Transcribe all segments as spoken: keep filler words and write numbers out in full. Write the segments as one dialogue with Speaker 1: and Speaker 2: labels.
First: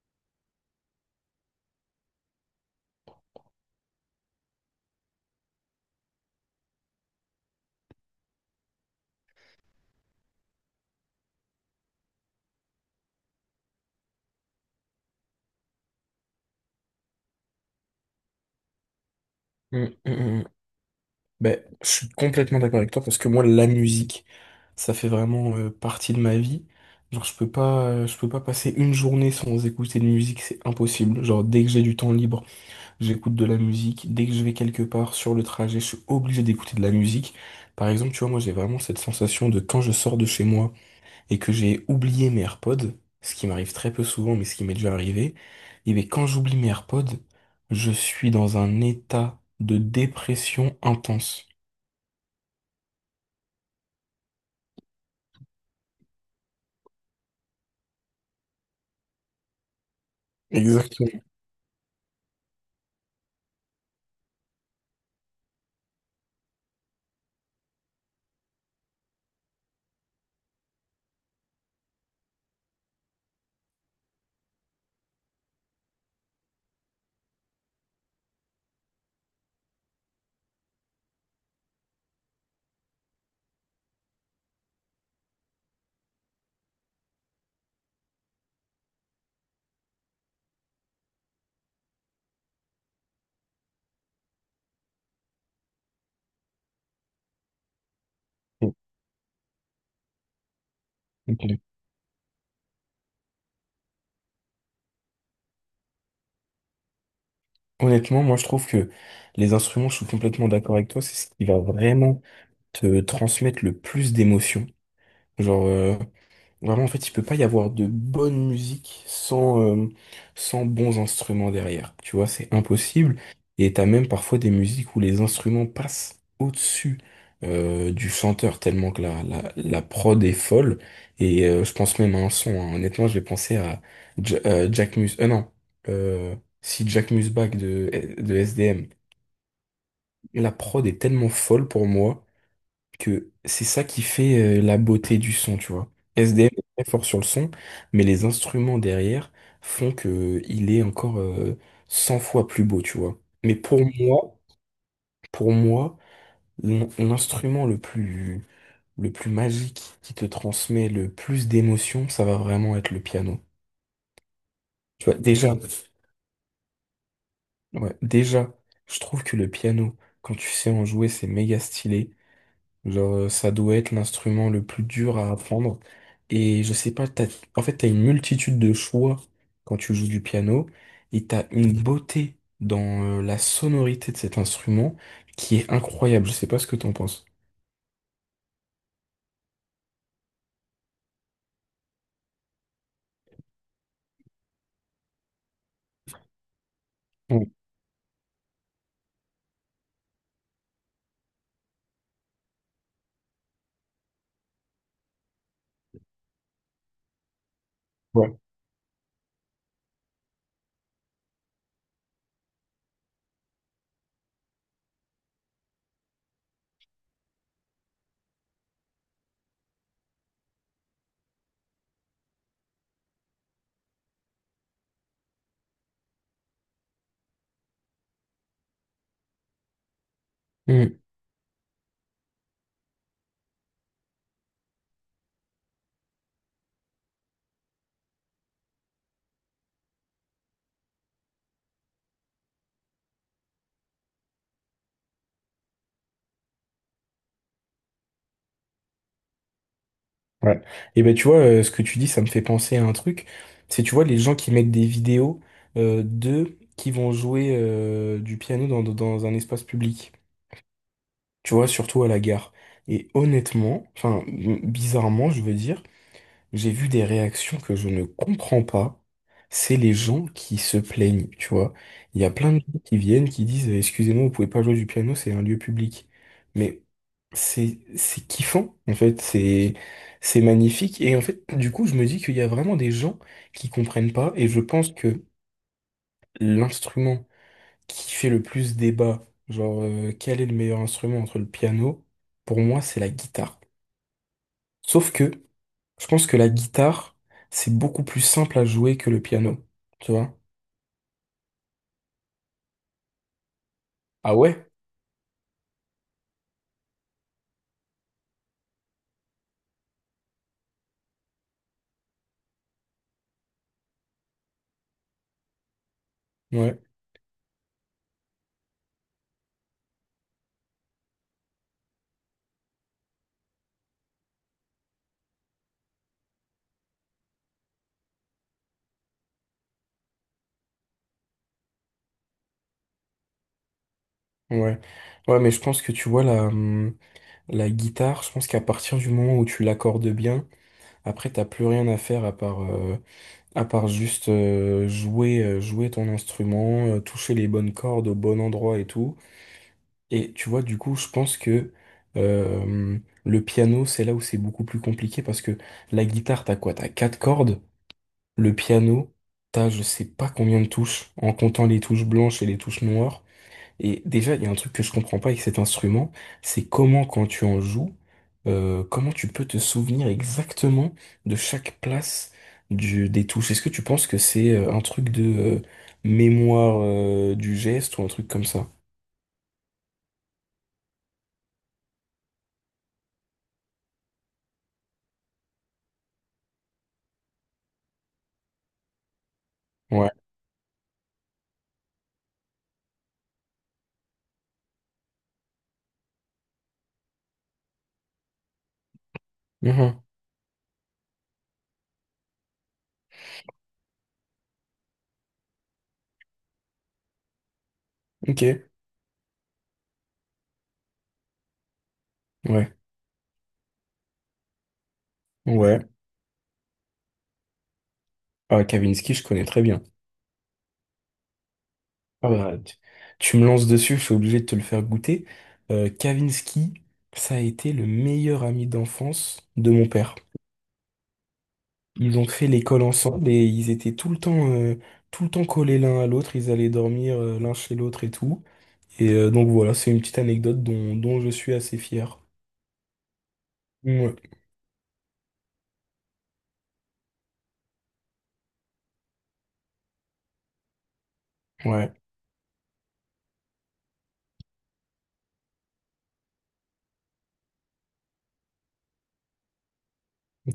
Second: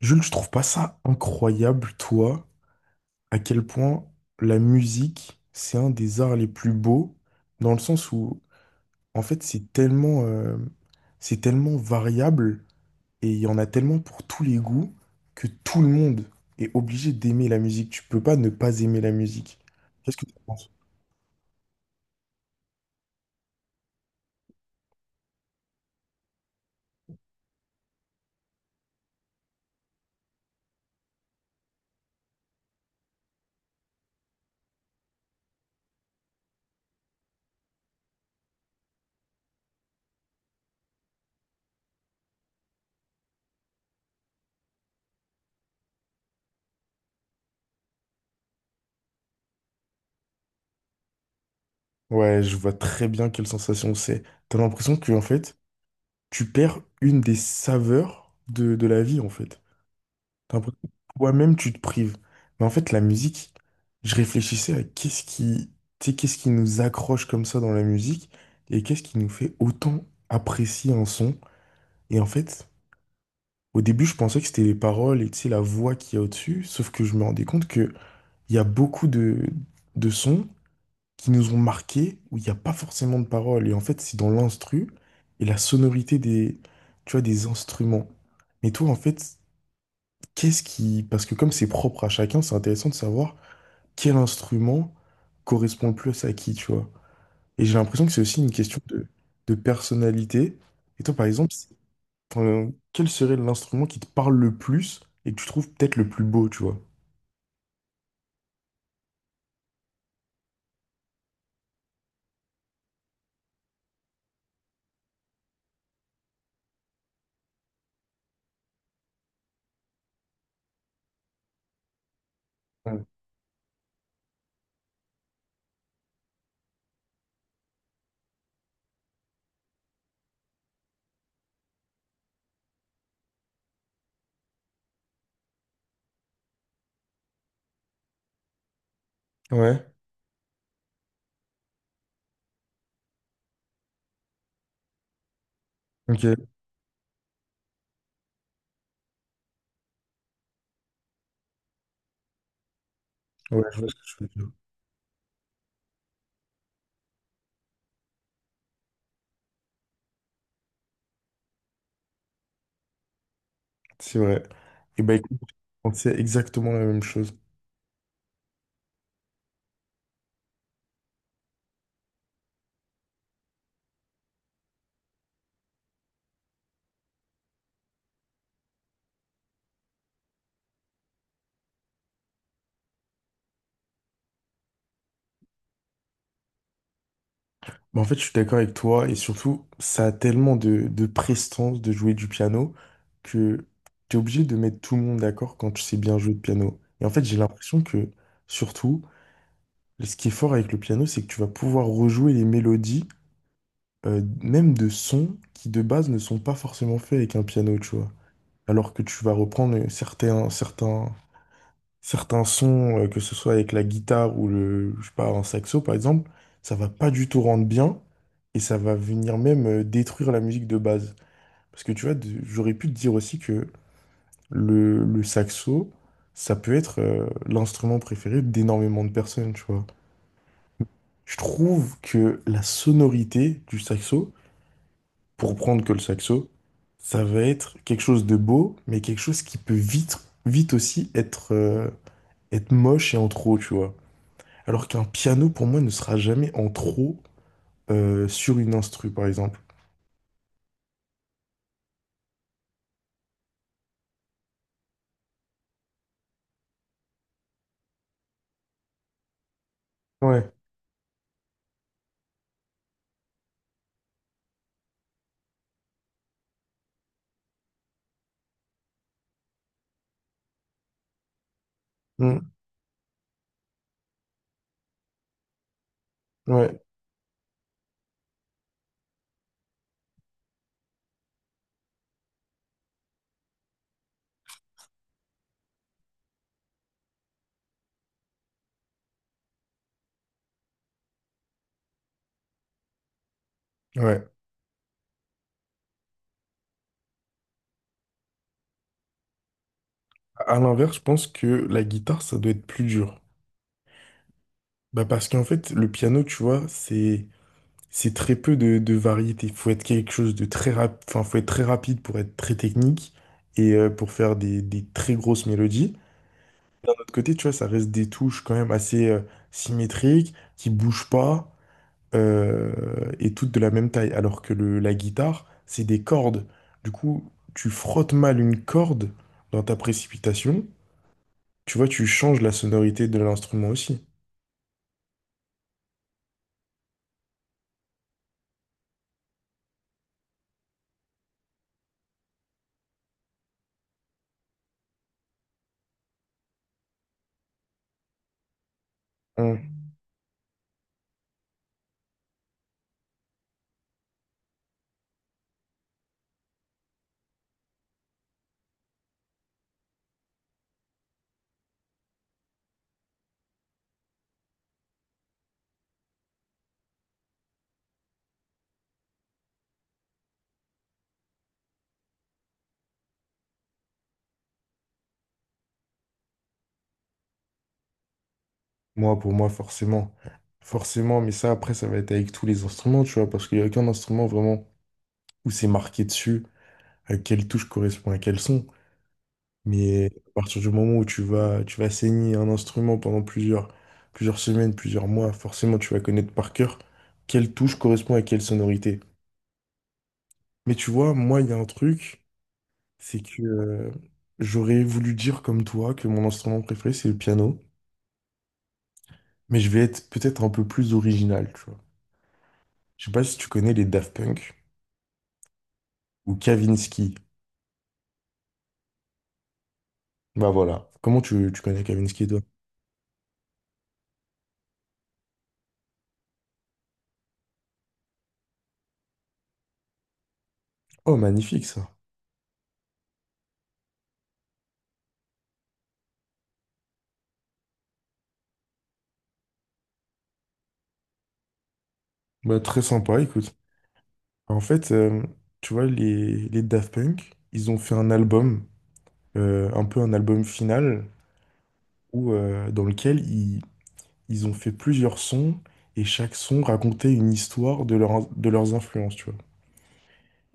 Speaker 1: Jules, je trouve pas ça incroyable, toi, à quel point la musique, c'est un des arts les plus beaux, dans le sens où, en fait, c'est tellement, euh, c'est tellement variable et il y en a tellement pour tous les goûts que tout le monde est obligé d'aimer la musique. Tu peux pas ne pas aimer la musique.
Speaker 2: Mm, mm,
Speaker 1: Qu'est-ce que tu
Speaker 2: mm.
Speaker 1: en penses?
Speaker 2: Ben, je suis complètement d'accord avec toi parce que moi la musique ça fait vraiment euh, partie de ma vie. Genre je peux pas euh, je peux pas passer une journée sans écouter de musique, c'est impossible. Genre dès que j'ai du temps libre, j'écoute de la musique, dès que je vais quelque part sur le trajet, je suis obligé d'écouter de la musique. Par exemple, tu vois, moi j'ai vraiment cette sensation de quand je sors de chez moi et que j'ai oublié mes AirPods, ce qui m'arrive très peu souvent, mais ce qui m'est déjà arrivé, et bien quand j'oublie mes AirPods, je suis dans un état de dépression intense.
Speaker 1: Ouais, je vois très bien quelle sensation c'est. T'as l'impression que, en fait, tu perds une des saveurs de, de la vie, en fait. T'as l'impression que
Speaker 2: Exactement.
Speaker 1: toi-même, tu te prives. Mais en fait, la musique, je réfléchissais à qu'est-ce qui, tu sais, qu'est-ce qui nous accroche comme ça dans la musique et qu'est-ce qui nous fait autant apprécier un son. Et en fait, au début, je pensais que c'était les paroles et tu sais, la voix qu'il y a au-dessus, sauf que je me rendais compte qu'il y a beaucoup de, de sons qui nous ont marqués où il n'y a pas forcément de paroles. Et en fait, c'est dans l'instru et la sonorité des, tu vois, des instruments. Mais toi, en fait, qu'est-ce qui… Parce que comme c'est propre à chacun, c'est intéressant de savoir quel instrument correspond le plus à qui, tu vois. Et j'ai l'impression que c'est aussi une question de, de personnalité. Et toi, par
Speaker 2: Ok.
Speaker 1: exemple, c'est- enfin, quel serait l'instrument qui te parle le plus et que tu trouves peut-être le plus beau, tu vois?
Speaker 2: Honnêtement, moi je trouve que les instruments, je suis complètement d'accord avec toi, c'est ce qui va vraiment te transmettre le plus d'émotions. Genre, euh, Vraiment, en fait, il peut pas y avoir de bonne musique sans, euh, sans bons instruments derrière. Tu vois, c'est
Speaker 1: Ouais,
Speaker 2: impossible. Et t'as même parfois des musiques où les instruments passent au-dessus euh, du chanteur, tellement que la, la, la prod est folle. Et euh, je pense même à un son, hein. Honnêtement, je vais penser à Ja- euh, Jack Mus... Euh, non. Euh, Si Jack Musbach de, de S D M.
Speaker 1: ouais,
Speaker 2: La prod est tellement folle pour moi que c'est ça qui fait euh, la beauté du son, tu vois. S
Speaker 1: ok.
Speaker 2: SDM est très fort sur le son, mais les instruments derrière font que il est encore euh, cent fois plus beau, tu vois. Mais
Speaker 1: Ouais, je
Speaker 2: pour
Speaker 1: vois ce que tu
Speaker 2: moi,
Speaker 1: veux dire.
Speaker 2: pour moi, l'in- l'instrument le plus le plus magique qui te transmet le plus d'émotions, ça va vraiment être le piano.
Speaker 1: C'est vrai. Et
Speaker 2: Tu
Speaker 1: bah
Speaker 2: vois,
Speaker 1: écoute,
Speaker 2: déjà,
Speaker 1: on sait exactement la même chose.
Speaker 2: ouais, déjà, je trouve que le piano, quand tu sais en jouer, c'est méga stylé. Genre, euh, ça doit être l'instrument le plus dur à apprendre. Et je sais pas, t'as, en fait, t'as une multitude de choix quand tu joues du piano et t'as une beauté dans euh, la sonorité de cet instrument qui est incroyable. Je sais pas ce que t'en penses.
Speaker 1: Bah, en fait, je suis d'accord avec toi et surtout, ça a tellement de, de prestance de jouer du piano que tu es obligé de mettre tout le monde d'accord quand tu sais bien jouer de piano. Et en fait, j'ai
Speaker 2: Mm,
Speaker 1: l'impression que surtout, ce qui est fort avec le piano, c'est que tu vas pouvoir rejouer les mélodies, euh, même de sons qui de base ne sont pas forcément faits avec un piano, tu vois.
Speaker 2: Ouais.
Speaker 1: Alors que tu vas reprendre certains, certains, certains sons, euh, que ce soit avec la guitare ou le, je sais pas, un saxo par exemple, ça va pas du tout rendre bien et ça va venir même euh, détruire la musique de base. Parce que tu vois, de- j'aurais pu te dire aussi que le, le saxo, ça peut être euh, l'instrument préféré d'énormément de personnes, tu vois.
Speaker 2: Mm,
Speaker 1: Je trouve que la sonorité du saxo, pour prendre que le saxo, ça va être quelque chose de beau, mais quelque chose qui peut vite, vite aussi être, euh, être moche et en trop, tu vois. Alors qu'un piano, pour moi, ne sera jamais en trop euh, sur une instru, par exemple.
Speaker 2: ouais. Et ben, tu vois, euh, ce que tu dis, ça me fait penser à un truc. C'est, tu vois, les gens qui mettent des vidéos euh, d'eux qui vont jouer euh, du piano dans, dans un espace public.
Speaker 1: Ouais.
Speaker 2: Tu vois, surtout à la gare. Et honnêtement, enfin, m- bizarrement, je veux dire, j'ai vu des réactions que je ne comprends pas. C'est les gens qui se plaignent, tu vois. Il y a plein
Speaker 1: Mm.
Speaker 2: de gens qui viennent, qui disent, «Eh, excusez-moi, vous pouvez pas jouer du piano, c'est un lieu public.
Speaker 1: Ouais.
Speaker 2: Mais c'est, c'est kiffant, en fait, c'est, c'est magnifique. Et en fait, du coup, je me dis qu'il y a vraiment des gens qui comprennent pas, et je pense que l'instrument qui fait le plus débat, genre euh, quel est le meilleur instrument entre le piano, pour moi c'est la guitare.
Speaker 1: Ouais.
Speaker 2: Sauf que je pense que la guitare, c'est beaucoup plus simple à jouer que le piano, tu vois?
Speaker 1: À l'inverse, je pense que la guitare, ça doit être plus dur.
Speaker 2: Ah ouais?
Speaker 1: Bah parce qu'en fait, le piano, tu vois, c'est c'est très peu de, de variété. Il faut être quelque chose de très rapide, enfin, faut être très rapide pour être très technique et euh, pour faire des, des très grosses mélodies.
Speaker 2: Ouais,
Speaker 1: De l'autre côté, tu vois, ça reste des touches quand même assez euh, symétriques, qui bougent pas, euh, et toutes de la même taille, alors que le, la guitare, c'est des cordes. Du coup, tu frottes mal une corde dans ta précipitation, tu vois, tu changes la sonorité de l'instrument aussi.
Speaker 2: ouais. Ouais, mais je pense que tu vois la, hum, la guitare, je pense qu'à partir du moment où tu l'accordes bien, après t'as plus rien à faire à part, euh, à part juste euh, jouer, euh, jouer ton instrument, euh, toucher les bonnes cordes au bon endroit et tout.
Speaker 1: Hmm.
Speaker 2: Et tu vois, du coup, je pense que euh, le piano, c'est là où c'est beaucoup plus compliqué parce que la guitare, t'as quoi? T'as quatre cordes. Le piano, t'as je sais pas combien de touches en comptant les touches blanches et les touches noires. Et déjà, il y a un truc que je comprends pas avec cet instrument, c'est comment quand tu en joues, euh, comment tu peux te souvenir exactement de chaque place du, des touches. Est-ce que tu penses que c'est euh, un truc de euh, mémoire euh, du geste ou un truc comme ça?
Speaker 1: Moi, pour moi, forcément. Forcément, mais ça, après, ça va être avec tous les instruments, tu vois, parce qu'il n'y a aucun instrument vraiment où c'est marqué dessus, à quelle touche correspond à quel son. Mais
Speaker 2: Ouais.
Speaker 1: à partir du moment où tu vas, tu vas saigner un instrument pendant plusieurs, plusieurs semaines, plusieurs mois, forcément, tu vas connaître par cœur quelle touche correspond à quelle sonorité.
Speaker 2: Mhm.
Speaker 1: Mais tu vois, moi, il y a un truc, c'est que euh, j'aurais voulu dire comme toi que mon instrument préféré, c'est le piano,
Speaker 2: Ok.
Speaker 1: mais je vais être peut-être un peu plus original, tu vois.
Speaker 2: Ouais.
Speaker 1: Je sais pas si tu connais les Daft Punk.
Speaker 2: Ouais.
Speaker 1: Ou Kavinsky.
Speaker 2: Ah, Kavinsky, je connais très bien.
Speaker 1: Bah voilà. Comment tu, tu connais Kavinsky,
Speaker 2: Ah
Speaker 1: toi?
Speaker 2: bah, tu, tu me lances dessus, je suis obligé de te le faire goûter. Euh, Kavinsky, ça a été le meilleur ami d'enfance de mon père.
Speaker 1: Oh, magnifique ça.
Speaker 2: Ils ont fait l'école ensemble et ils étaient tout le temps, euh, tout le temps collés l'un à l'autre. Ils allaient dormir, euh, l'un chez l'autre et tout. Et euh, donc voilà, c'est une petite anecdote dont, dont je suis assez fier.
Speaker 1: Bah, très sympa, écoute.
Speaker 2: Ouais.
Speaker 1: En fait, euh, tu vois, les, les Daft Punk, ils ont fait un album, euh, un peu un album final,
Speaker 2: Ouais.
Speaker 1: où, euh, dans lequel ils, ils ont fait plusieurs sons, et chaque son racontait une histoire de, leur, de leurs influences, tu vois.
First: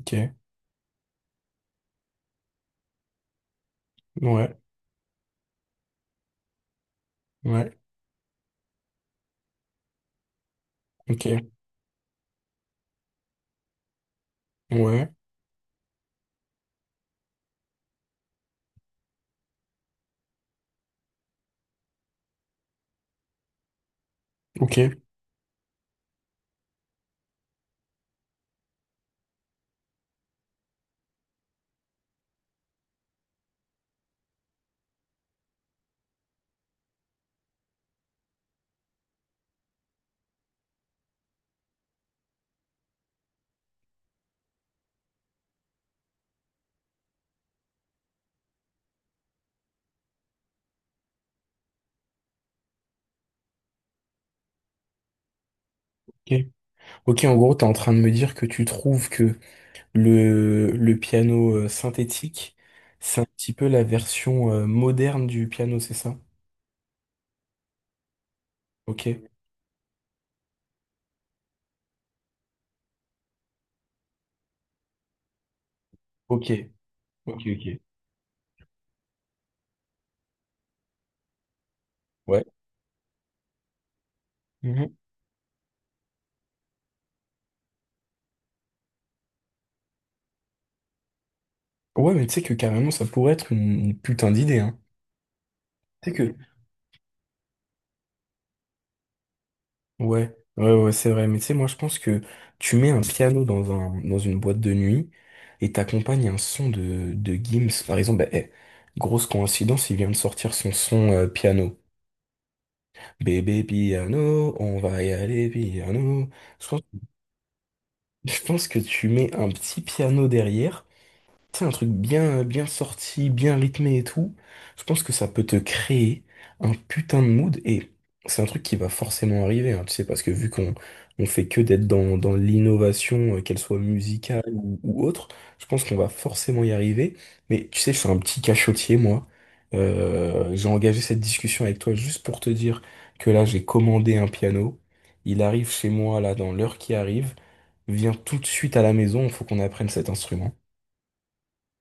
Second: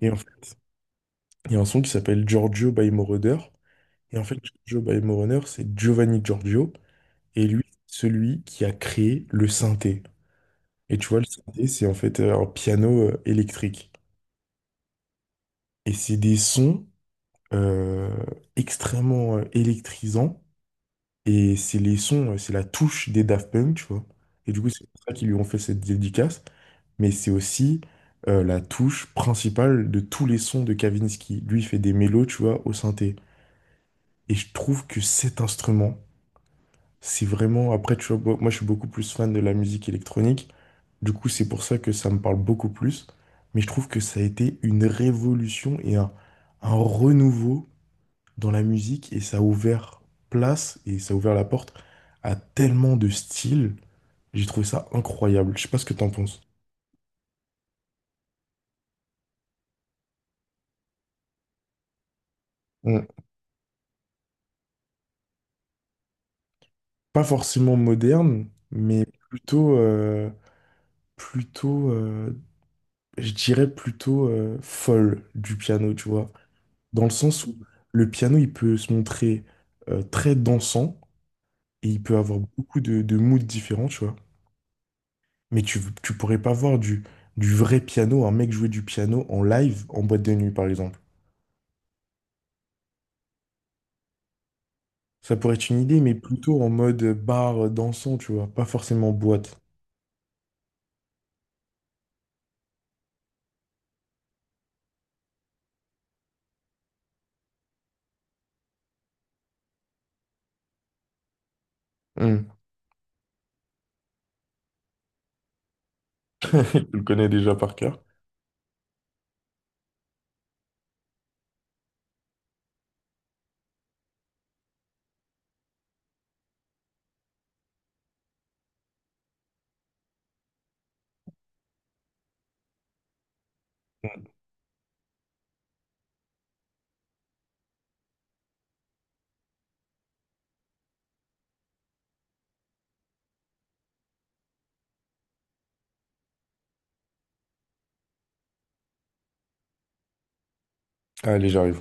Speaker 1: Et en fait, il y a un son qui s'appelle Giorgio by Moroder. Et en fait,
Speaker 2: Ouais.
Speaker 1: Giorgio by Moroder, c'est Giovanni Giorgio, et lui,
Speaker 2: Ouais.
Speaker 1: celui qui a créé le synthé. Et tu vois, le
Speaker 2: Ok.
Speaker 1: synthé, c'est en fait euh, un piano euh, électrique.
Speaker 2: Ouais.
Speaker 1: Et c'est des sons euh, extrêmement euh, électrisants. Et c'est les sons, euh, c'est la touche des Daft Punk, tu vois. Et du coup,
Speaker 2: Ok.
Speaker 1: c'est pour ça qu'ils lui ont fait cette dédicace. Mais c'est aussi euh, la touche principale de tous les sons de Kavinsky. Lui, il fait des mélos, tu vois, au synthé. Et je trouve que cet instrument, c'est vraiment… Après, tu vois, bo- moi, je suis beaucoup plus fan de la musique électronique. Du coup, c'est pour ça que ça me parle beaucoup plus. Mais je trouve que ça a été une révolution et un, un renouveau dans la musique. Et ça a ouvert place et ça a ouvert la porte à tellement de styles. J'ai trouvé ça incroyable. Je sais pas ce que t'en
Speaker 2: Ok.
Speaker 1: penses.
Speaker 2: Ok, en gros, t'es en train de me dire que tu trouves que Le, le piano euh, synthétique,
Speaker 1: Mm.
Speaker 2: c'est un petit peu la version euh, moderne du piano, c'est ça?
Speaker 1: Pas forcément moderne, mais
Speaker 2: Ok,
Speaker 1: plutôt, euh, plutôt, euh, je dirais plutôt euh, folle du piano, tu vois.
Speaker 2: ok,
Speaker 1: Dans le
Speaker 2: ok,
Speaker 1: sens où
Speaker 2: ok.
Speaker 1: le piano, il peut se montrer euh, très dansant et il peut avoir
Speaker 2: Ouais.
Speaker 1: beaucoup de, de moods différents, tu vois.
Speaker 2: Mhm.
Speaker 1: Mais tu, tu pourrais pas voir du, du vrai piano, un mec jouer du piano en live en boîte de nuit, par exemple.
Speaker 2: Ouais, mais tu sais que carrément, ça pourrait être une, une putain d'idée, hein.
Speaker 1: Ça pourrait être une idée,
Speaker 2: Tu
Speaker 1: mais
Speaker 2: sais que...
Speaker 1: plutôt en mode bar dansant, tu vois, pas forcément boîte.
Speaker 2: Ouais, ouais, ouais, c'est vrai. Mais tu sais, moi, je pense que tu mets un piano dans un, dans une boîte de nuit et t'accompagnes un son de, de, Gims. Par exemple, bah, eh, grosse coïncidence, il vient de sortir son son euh, piano.
Speaker 1: Hmm.
Speaker 2: Bébé piano, on va y aller piano.
Speaker 1: Tu
Speaker 2: Je pense
Speaker 1: le connais déjà par cœur.
Speaker 2: Je pense que tu mets un petit piano derrière, tu sais, un truc bien, bien sorti, bien rythmé et tout. Je pense que ça peut te créer un putain de mood et c'est un truc qui va forcément arriver, hein, tu sais, parce que vu qu'on on fait que d'être dans, dans l'innovation, euh, qu'elle soit musicale ou, ou autre, je pense qu'on va forcément y arriver. Mais tu sais, je suis un petit cachotier, moi. Euh, j'ai engagé cette discussion avec toi juste pour te dire que là, j'ai commandé un piano. Il arrive chez moi, là, dans l'heure qui arrive. Viens tout de suite à la maison, il faut qu'on apprenne cet instrument.
Speaker 1: Allez, j'arrive.